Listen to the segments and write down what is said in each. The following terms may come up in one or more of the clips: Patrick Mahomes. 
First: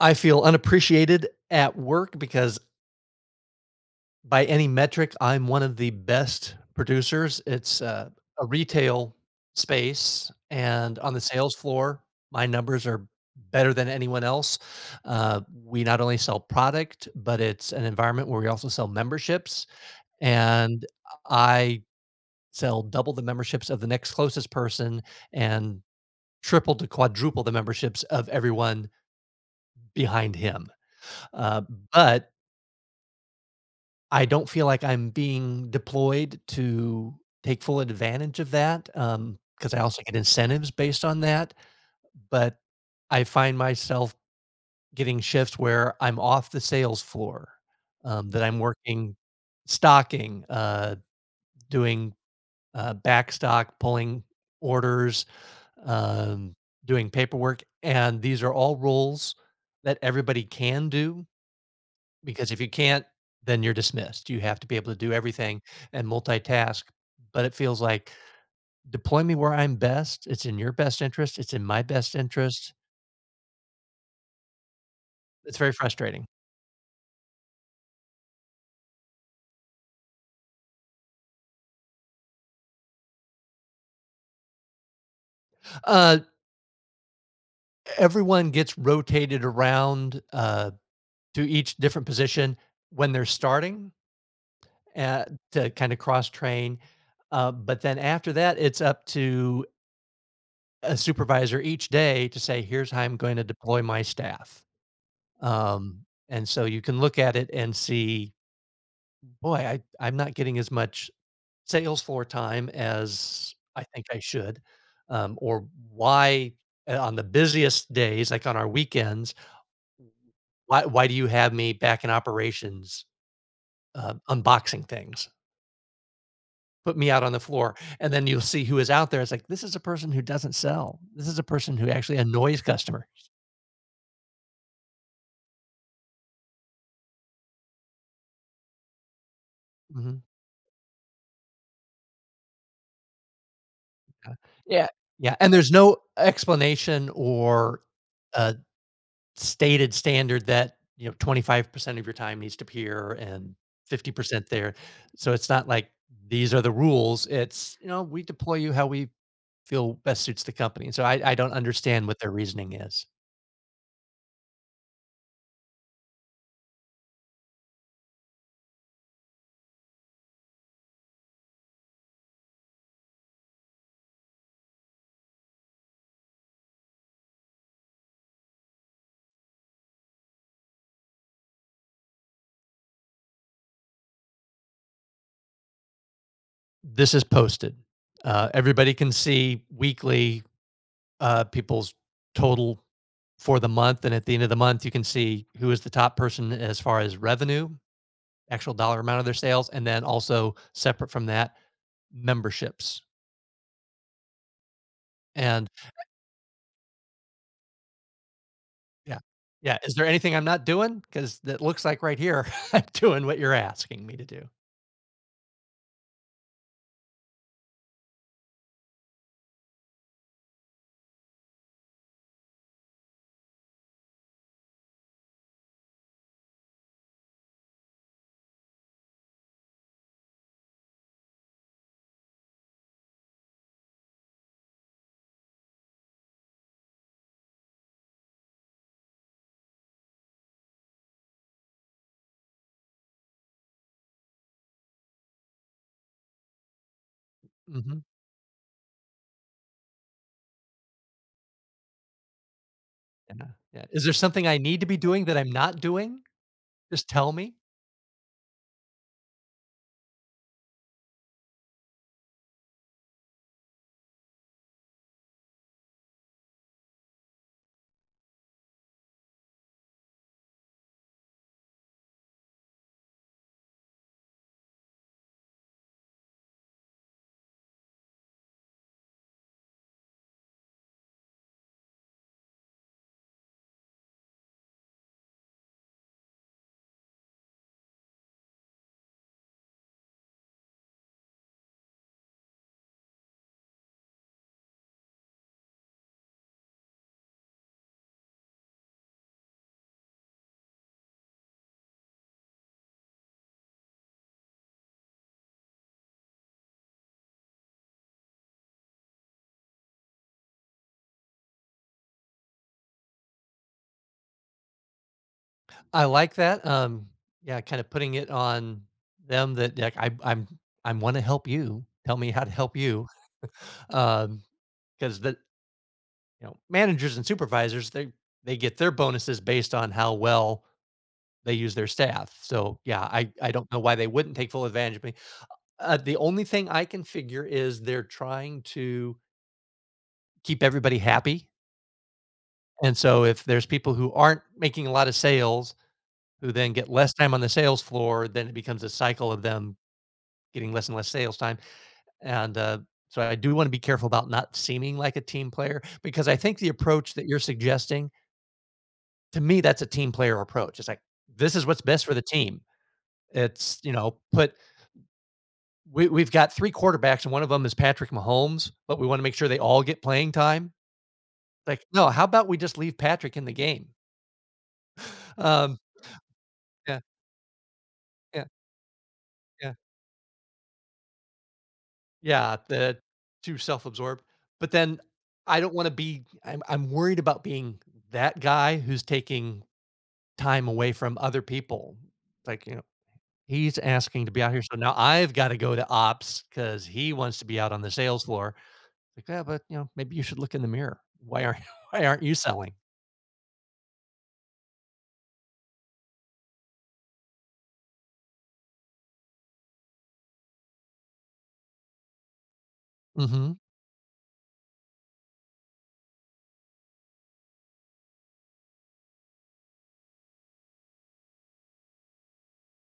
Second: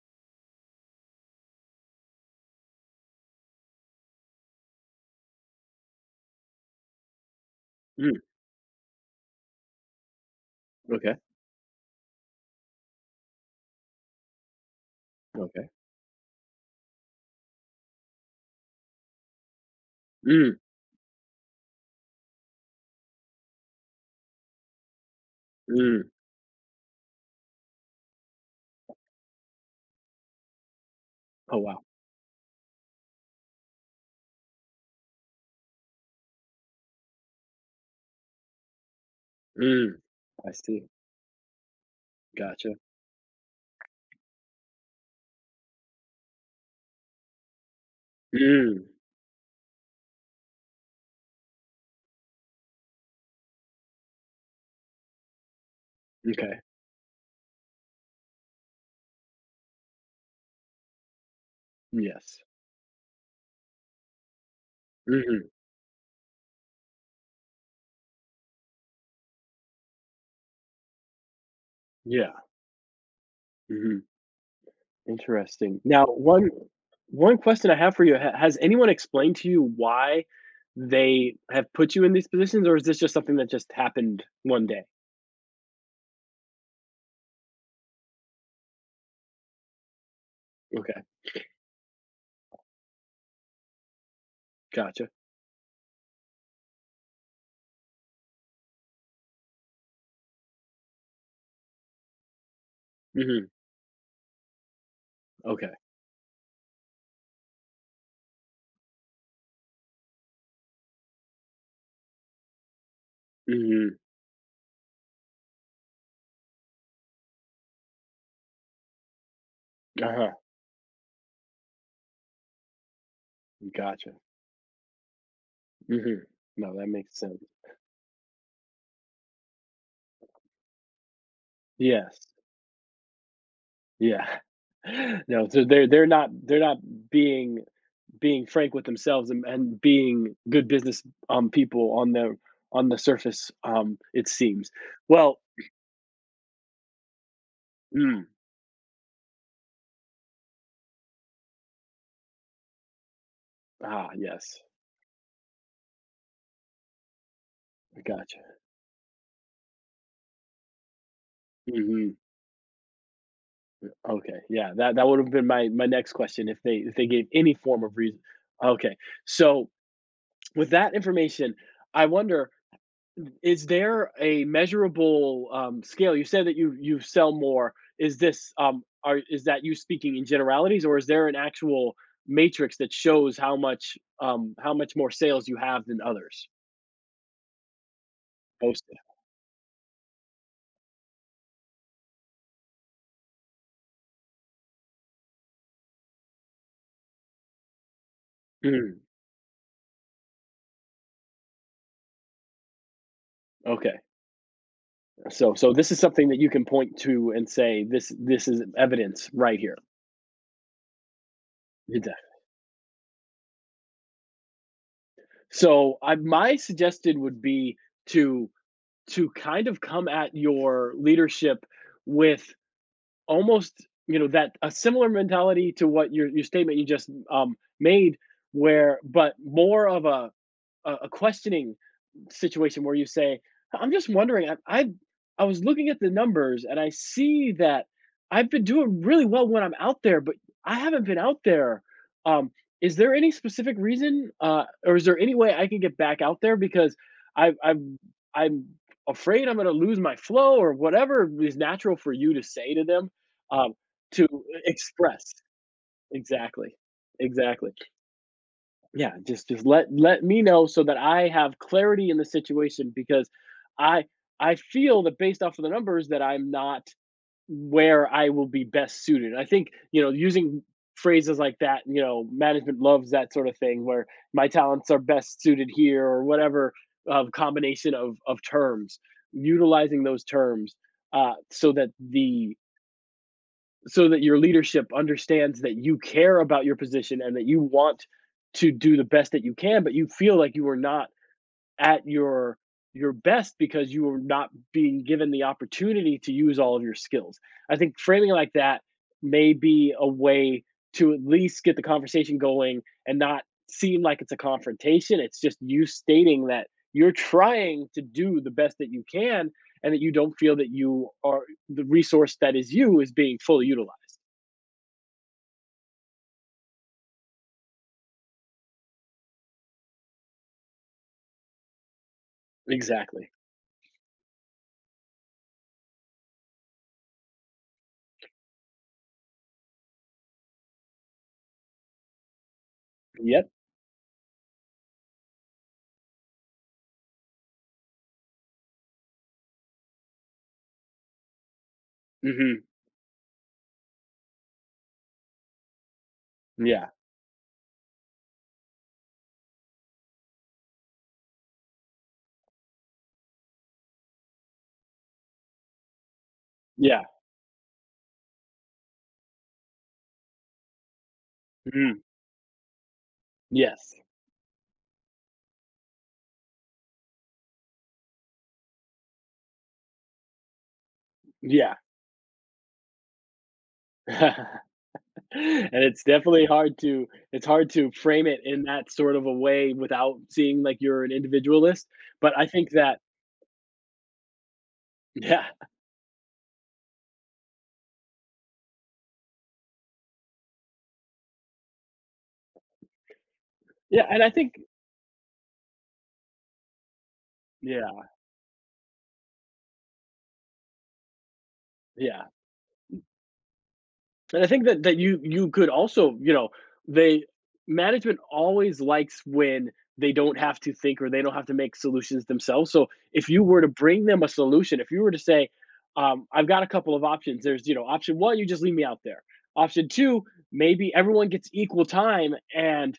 I feel unappreciated at work because by any metric, I'm one of the best producers. It's Mm, a retail space, and okay, on the sales floor, my numbers are better than anyone else. Okay. We not only sell product, but it's an environment where we also sell memberships, Mm, and I sell double the memberships of the next closest person and mm. triple to quadruple the memberships of everyone behind him. Oh, Uh, wow. but I don't feel like I'm being deployed to take full advantage of that, because I Mm, also get I incentives see. based on that, but Gotcha. I find myself getting shifts where I'm off the sales floor, that I'm Mm, working stocking, doing, back stock, pulling orders, um, okay. doing paperwork, and these are all roles that everybody can do, Yes. because if you can't, then you're dismissed. You have to be able to do Mhm. everything and multitask. But it feels like deploy me where I'm best. It's in your best interest. It's in my best Yeah. interest. Mhm. It's very Interesting. Now, frustrating. one question I have for you, ha has anyone explained to you why they have put you in these positions, or is this just something that just happened one day? Uh, Everyone gets rotated around Okay, to each different position when they're starting gotcha. uh, to kind of cross train. But then after that, it's up to a supervisor each day to say, here's how I'm going to Mhm. deploy my staff. Okay. Um, and so you can look at it and see, boy, I'm not getting as much sales floor time as I Mhm. think I should. Or why on the busiest days, like on our weekends, Uh-huh. Why do you have me back in operations Gotcha. Unboxing things? Mhm. No, that Put me makes out on the sense. floor. And then you'll see who is out there. It's like, this is a person who doesn't sell. This is a person who Yes. actually annoys customers. Yeah. No, so they're not being being frank with themselves and Mhm. being good business people on the surface. It seems. Yeah. Yeah. Well, And there's no explanation or mm, uh, stated standard that, you know, 25% of your time needs to be here and 50% yes, there. So it's not like these are the rules. It's, you I know, we gotcha. deploy you how we feel best suits the company. So I don't understand hmm what their reasoning is. Okay, yeah, that would have been my next question if they gave any form of reason. Okay, so with that information, I wonder. Is there a measurable, scale? You said that you sell more. Is this, are is that you speaking in generalities, or is there an actual matrix that shows how much more sales you have than others This is posted. Everybody posted? can see weekly people's total for the month. And at the end of the month, you can see who is the top person as far as revenue, actual Mm, dollar amount of their sales, and then also separate from that, memberships. okay. So And so this is something that you can point to and say, "This is yeah. evidence right here." Yeah, is there anything I'm not doing? Because it looks like Exactly. right here, I'm doing what you're asking me to do. So I my suggested would be to kind of come at your leadership with almost, you know, that a similar mentality to what your statement you just, made, where but more of a questioning situation where you say, "I'm just wondering, I was looking at the numbers and I see that I've been doing really well when I'm out there, but I haven't been out there. Um, is there any specific reason, or is there any way I can get back out there? Because I, I'm Mhm. I'm afraid I'm going to lose my flow," or whatever is natural for you to say to them, Yeah, um, yeah. Is there to something I need to be doing express. that I'm not doing? Exactly, Just tell me. exactly. Yeah, just let me know so that I have clarity in the situation, because I I feel that, based off of the numbers, that I'm not where I will be best suited. I think, you know, using phrases like that, you know, management loves that sort of thing, where my talents are best suited here or whatever of combination of terms, utilizing those terms so that your leadership understands that you care about your position and that you want to do the best that you can, but you feel like you are not at your best because you are not being given the opportunity to use all of your skills. I think framing like that may be a way to at least get the conversation going and not seem like it's a confrontation. It's just you stating that you're trying to do the best that you can, and that you don't feel that you are, the resource that is you is being fully utilized. I like that, yeah, kinda putting it on them that, like, I'm I wanna help you. Tell me how to help you. Exactly. Um, Because the you know, managers and supervisors, they get their bonuses based on how well they use their staff, so, yeah, Yep. I don't know why they wouldn't take full advantage of. The only thing I can figure is they're trying to keep everybody happy, Mhm. and so if there's people who aren't making a lot of sales, who then get Yeah. less time on the sales floor, then it becomes a cycle of them getting less and less sales time, and so I do wanna be careful about not seeming like a team player, because I think the Yeah. approach that you're suggesting, to me, that's a team player approach. It's like, "This is what's Mhm. best for the team." It's, you Yes. know, put we've got 3 quarterbacks, and one of them is Patrick Mahomes, but we wanna make sure they all get playing time. Yeah. Like, "No, how about we just leave Patrick in the game?" Um, And it's definitely hard yeah, to it's hard to frame it yeah, in that sort of a yeah, way without seeing like you're an individualist, but I yeah, think the that. too self-absorbed, but then Yeah. I don't wanna be I'm worried about being that guy who's taking time away from other people. Like, you know, he's Yeah, and asking I to be out think. here, so now I've gotta go to ops because he wants to be out on the Yeah, sales floor. Like, "Yeah, but, you know, maybe you should look in the mirror. Why aren't why yeah. aren't you selling?" And I think that you could also, you know, they management always likes when they don't have to think or they don't have to make solutions themselves. So if you Mhm, were to bring them a solution, if you were to say, I've got a couple of options. There's, you know, option one, you just leave me out there. Option two, maybe everyone gets equal time and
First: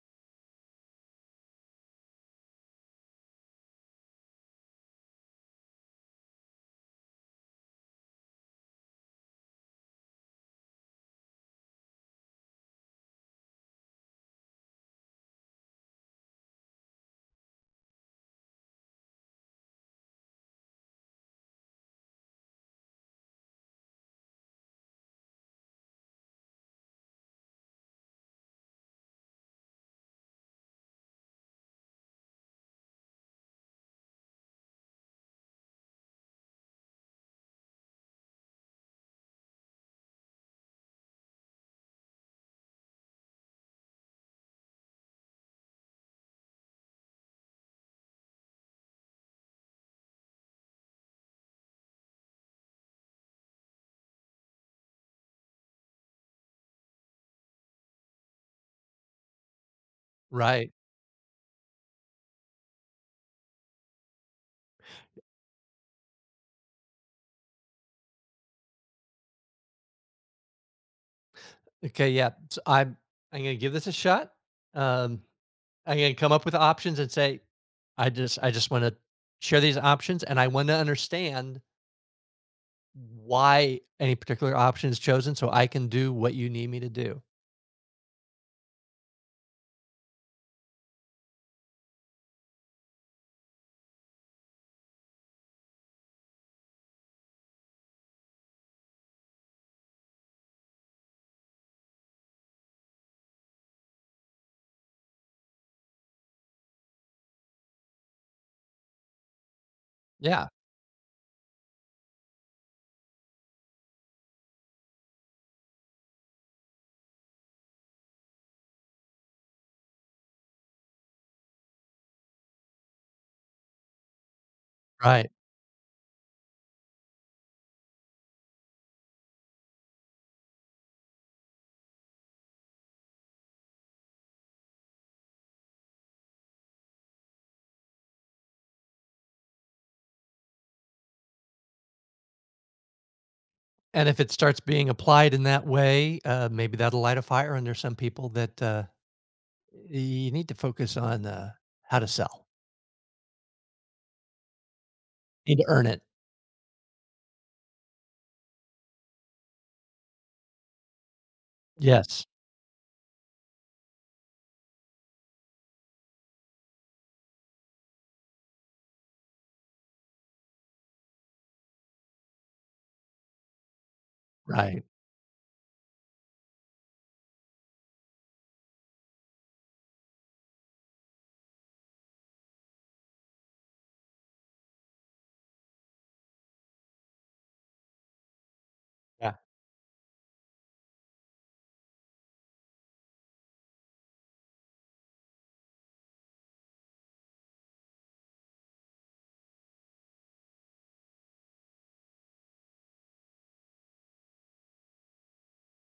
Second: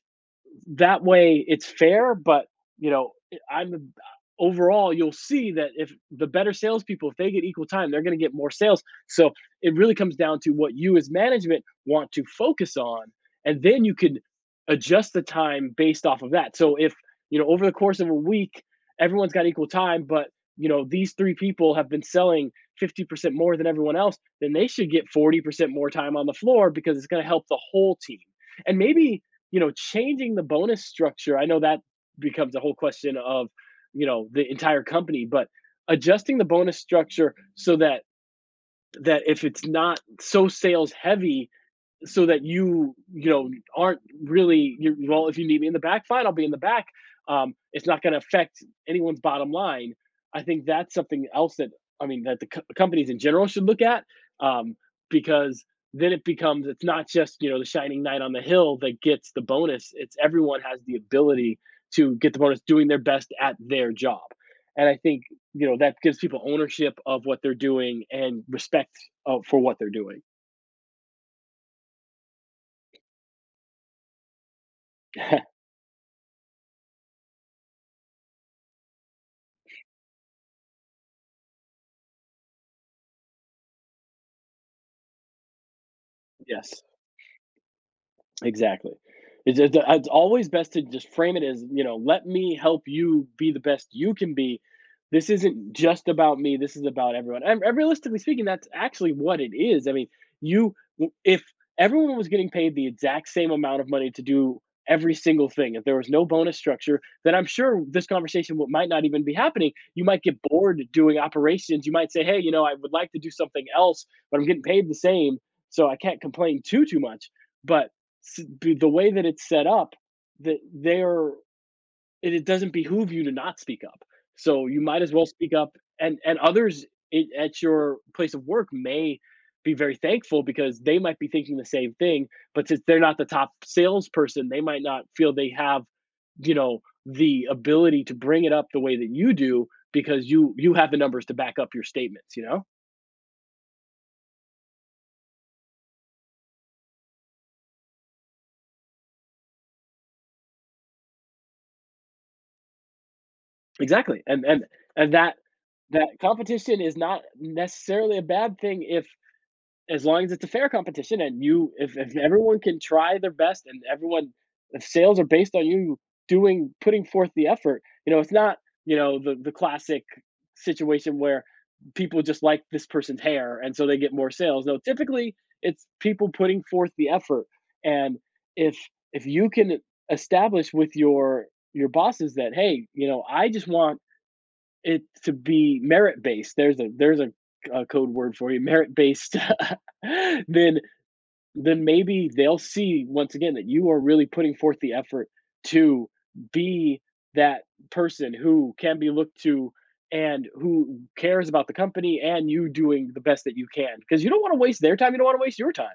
that way it's fair, but you know, eh, I'm overall you'll see that if the better salespeople, if they get equal time, they're going to get more sales. So it really comes down to what you as management want to focus on, and then you can adjust the time based off of that. So if, you know, over the course of a week, everyone's got equal time, but you know these three people have been selling 50% more than everyone else, then they should get 40% more time on the floor because it's going to help the whole team. And maybe, you know, changing the bonus structure, I know that becomes a whole question of, you know, the entire company, but adjusting the bonus structure so that if it's not so sales heavy, so that you know aren't really, you, well if you need me in the back, fine, I'll be in the back. It's not going to affect anyone's bottom line. I think that's something else that I mean that the companies in general should look at, um, because then it becomes, it's not just, you know, the shining knight on the hill that gets the bonus, it's everyone right. has the ability to get the bonus doing their best at their job. And I think, you know, that gives people ownership of what they're doing and respect for what they're doing. Okay, yeah, I'm gonna give this a shot, um again, come up with options and say, I just want to share these options and I want to understand why any particular option is chosen so I can do what you need me Yes. to do. Exactly. It's always best to just frame it as, you know, let me help you be the best you can be. This isn't just about me. This is about everyone. And realistically speaking, that's actually what it is. I mean, you, if everyone was getting paid the exact same amount of money to do every single thing, if there was no bonus structure, then I'm sure this conversation might not even be happening. You might get Yeah. bored doing operations. You might say, hey, you know, I would like to do something else, but I'm getting paid the same. So I can't complain too, too much. But the way that it's set up, that they're it doesn't behoove you to not speak up. So you might as well Right. speak up, and others I at your place of work may be very thankful, because they might be thinking the same thing. But since they're not the top salesperson, they might not feel they have, you know, the ability to bring it up the way that you do, because you have the numbers to back up your statements. You know And if it starts being applied in that way, maybe that'll light a fire under some people that you need to focus on how to sell. exactly. And that Need to earn it. that competition is not necessarily a bad thing, if as long as it's a fair competition, and you if Yes. everyone can try their best and everyone, if sales are based on you doing putting forth the effort. You know, it's not, you know, the classic situation where people just like this person's hair and so they get more sales. No, Right. typically it's people putting forth the effort, and if if you can establish with your bosses that, hey, you know, I just want it to be merit-based. There's a code word for you, Yeah. merit-based, then maybe they'll see once again that you are really putting forth the effort to be that person who can be looked to and who cares about the company, and you doing the best that you can because you don't wanna waste their time, you don't wanna waste your time.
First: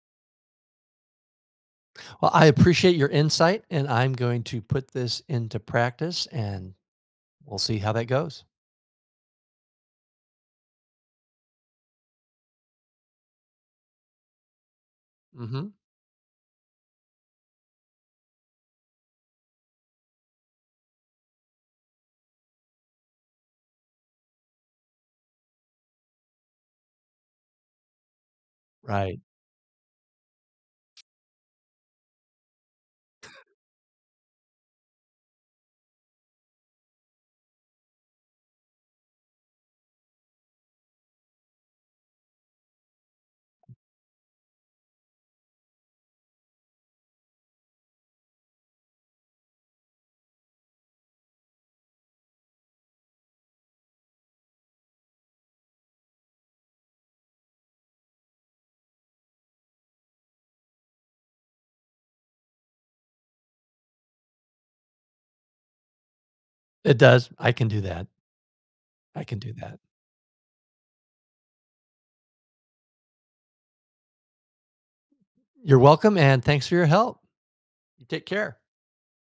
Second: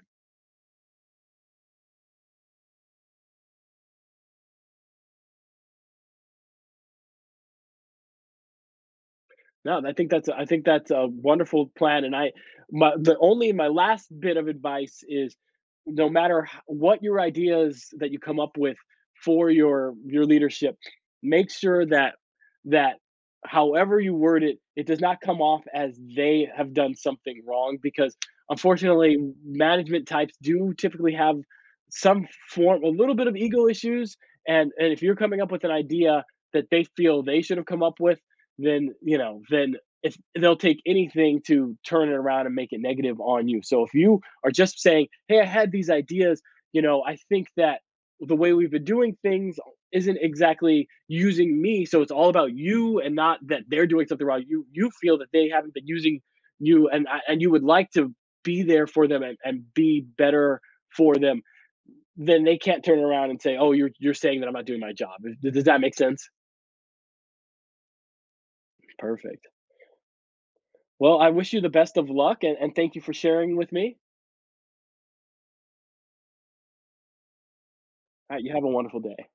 Well, I appreciate your insight and I'm going to put this into practice and we'll see how that goes. No, I think that's, I think that's a wonderful plan, and I my the only my last bit of advice is, Hmm. no matter h what your ideas that you come up with for your leadership, make sure that, that however you word it, it does not come off as they have done something wrong because, unfortunately, Right. management types do typically have some form a little bit of ego issues. And if you're coming up with an idea that they feel they should have come up with, then you know then if they'll take anything to turn it around and make it negative on you. So if you are just saying, hey, I had these ideas, you know, I think that the way we've been doing things isn't exactly using me, so it's all about you and not that they're doing something wrong, you feel that they haven't been using you, and you would like to be there for them, and be better for them. Then they can't turn around and say, oh, you're saying that I'm not doing my job. Does that make sense? It does. I can do that. I can Perfect. do that. Well, I wish you the best of luck, and thank you for sharing with me. You're welcome, and thanks for your help. You take You care. have a wonderful day.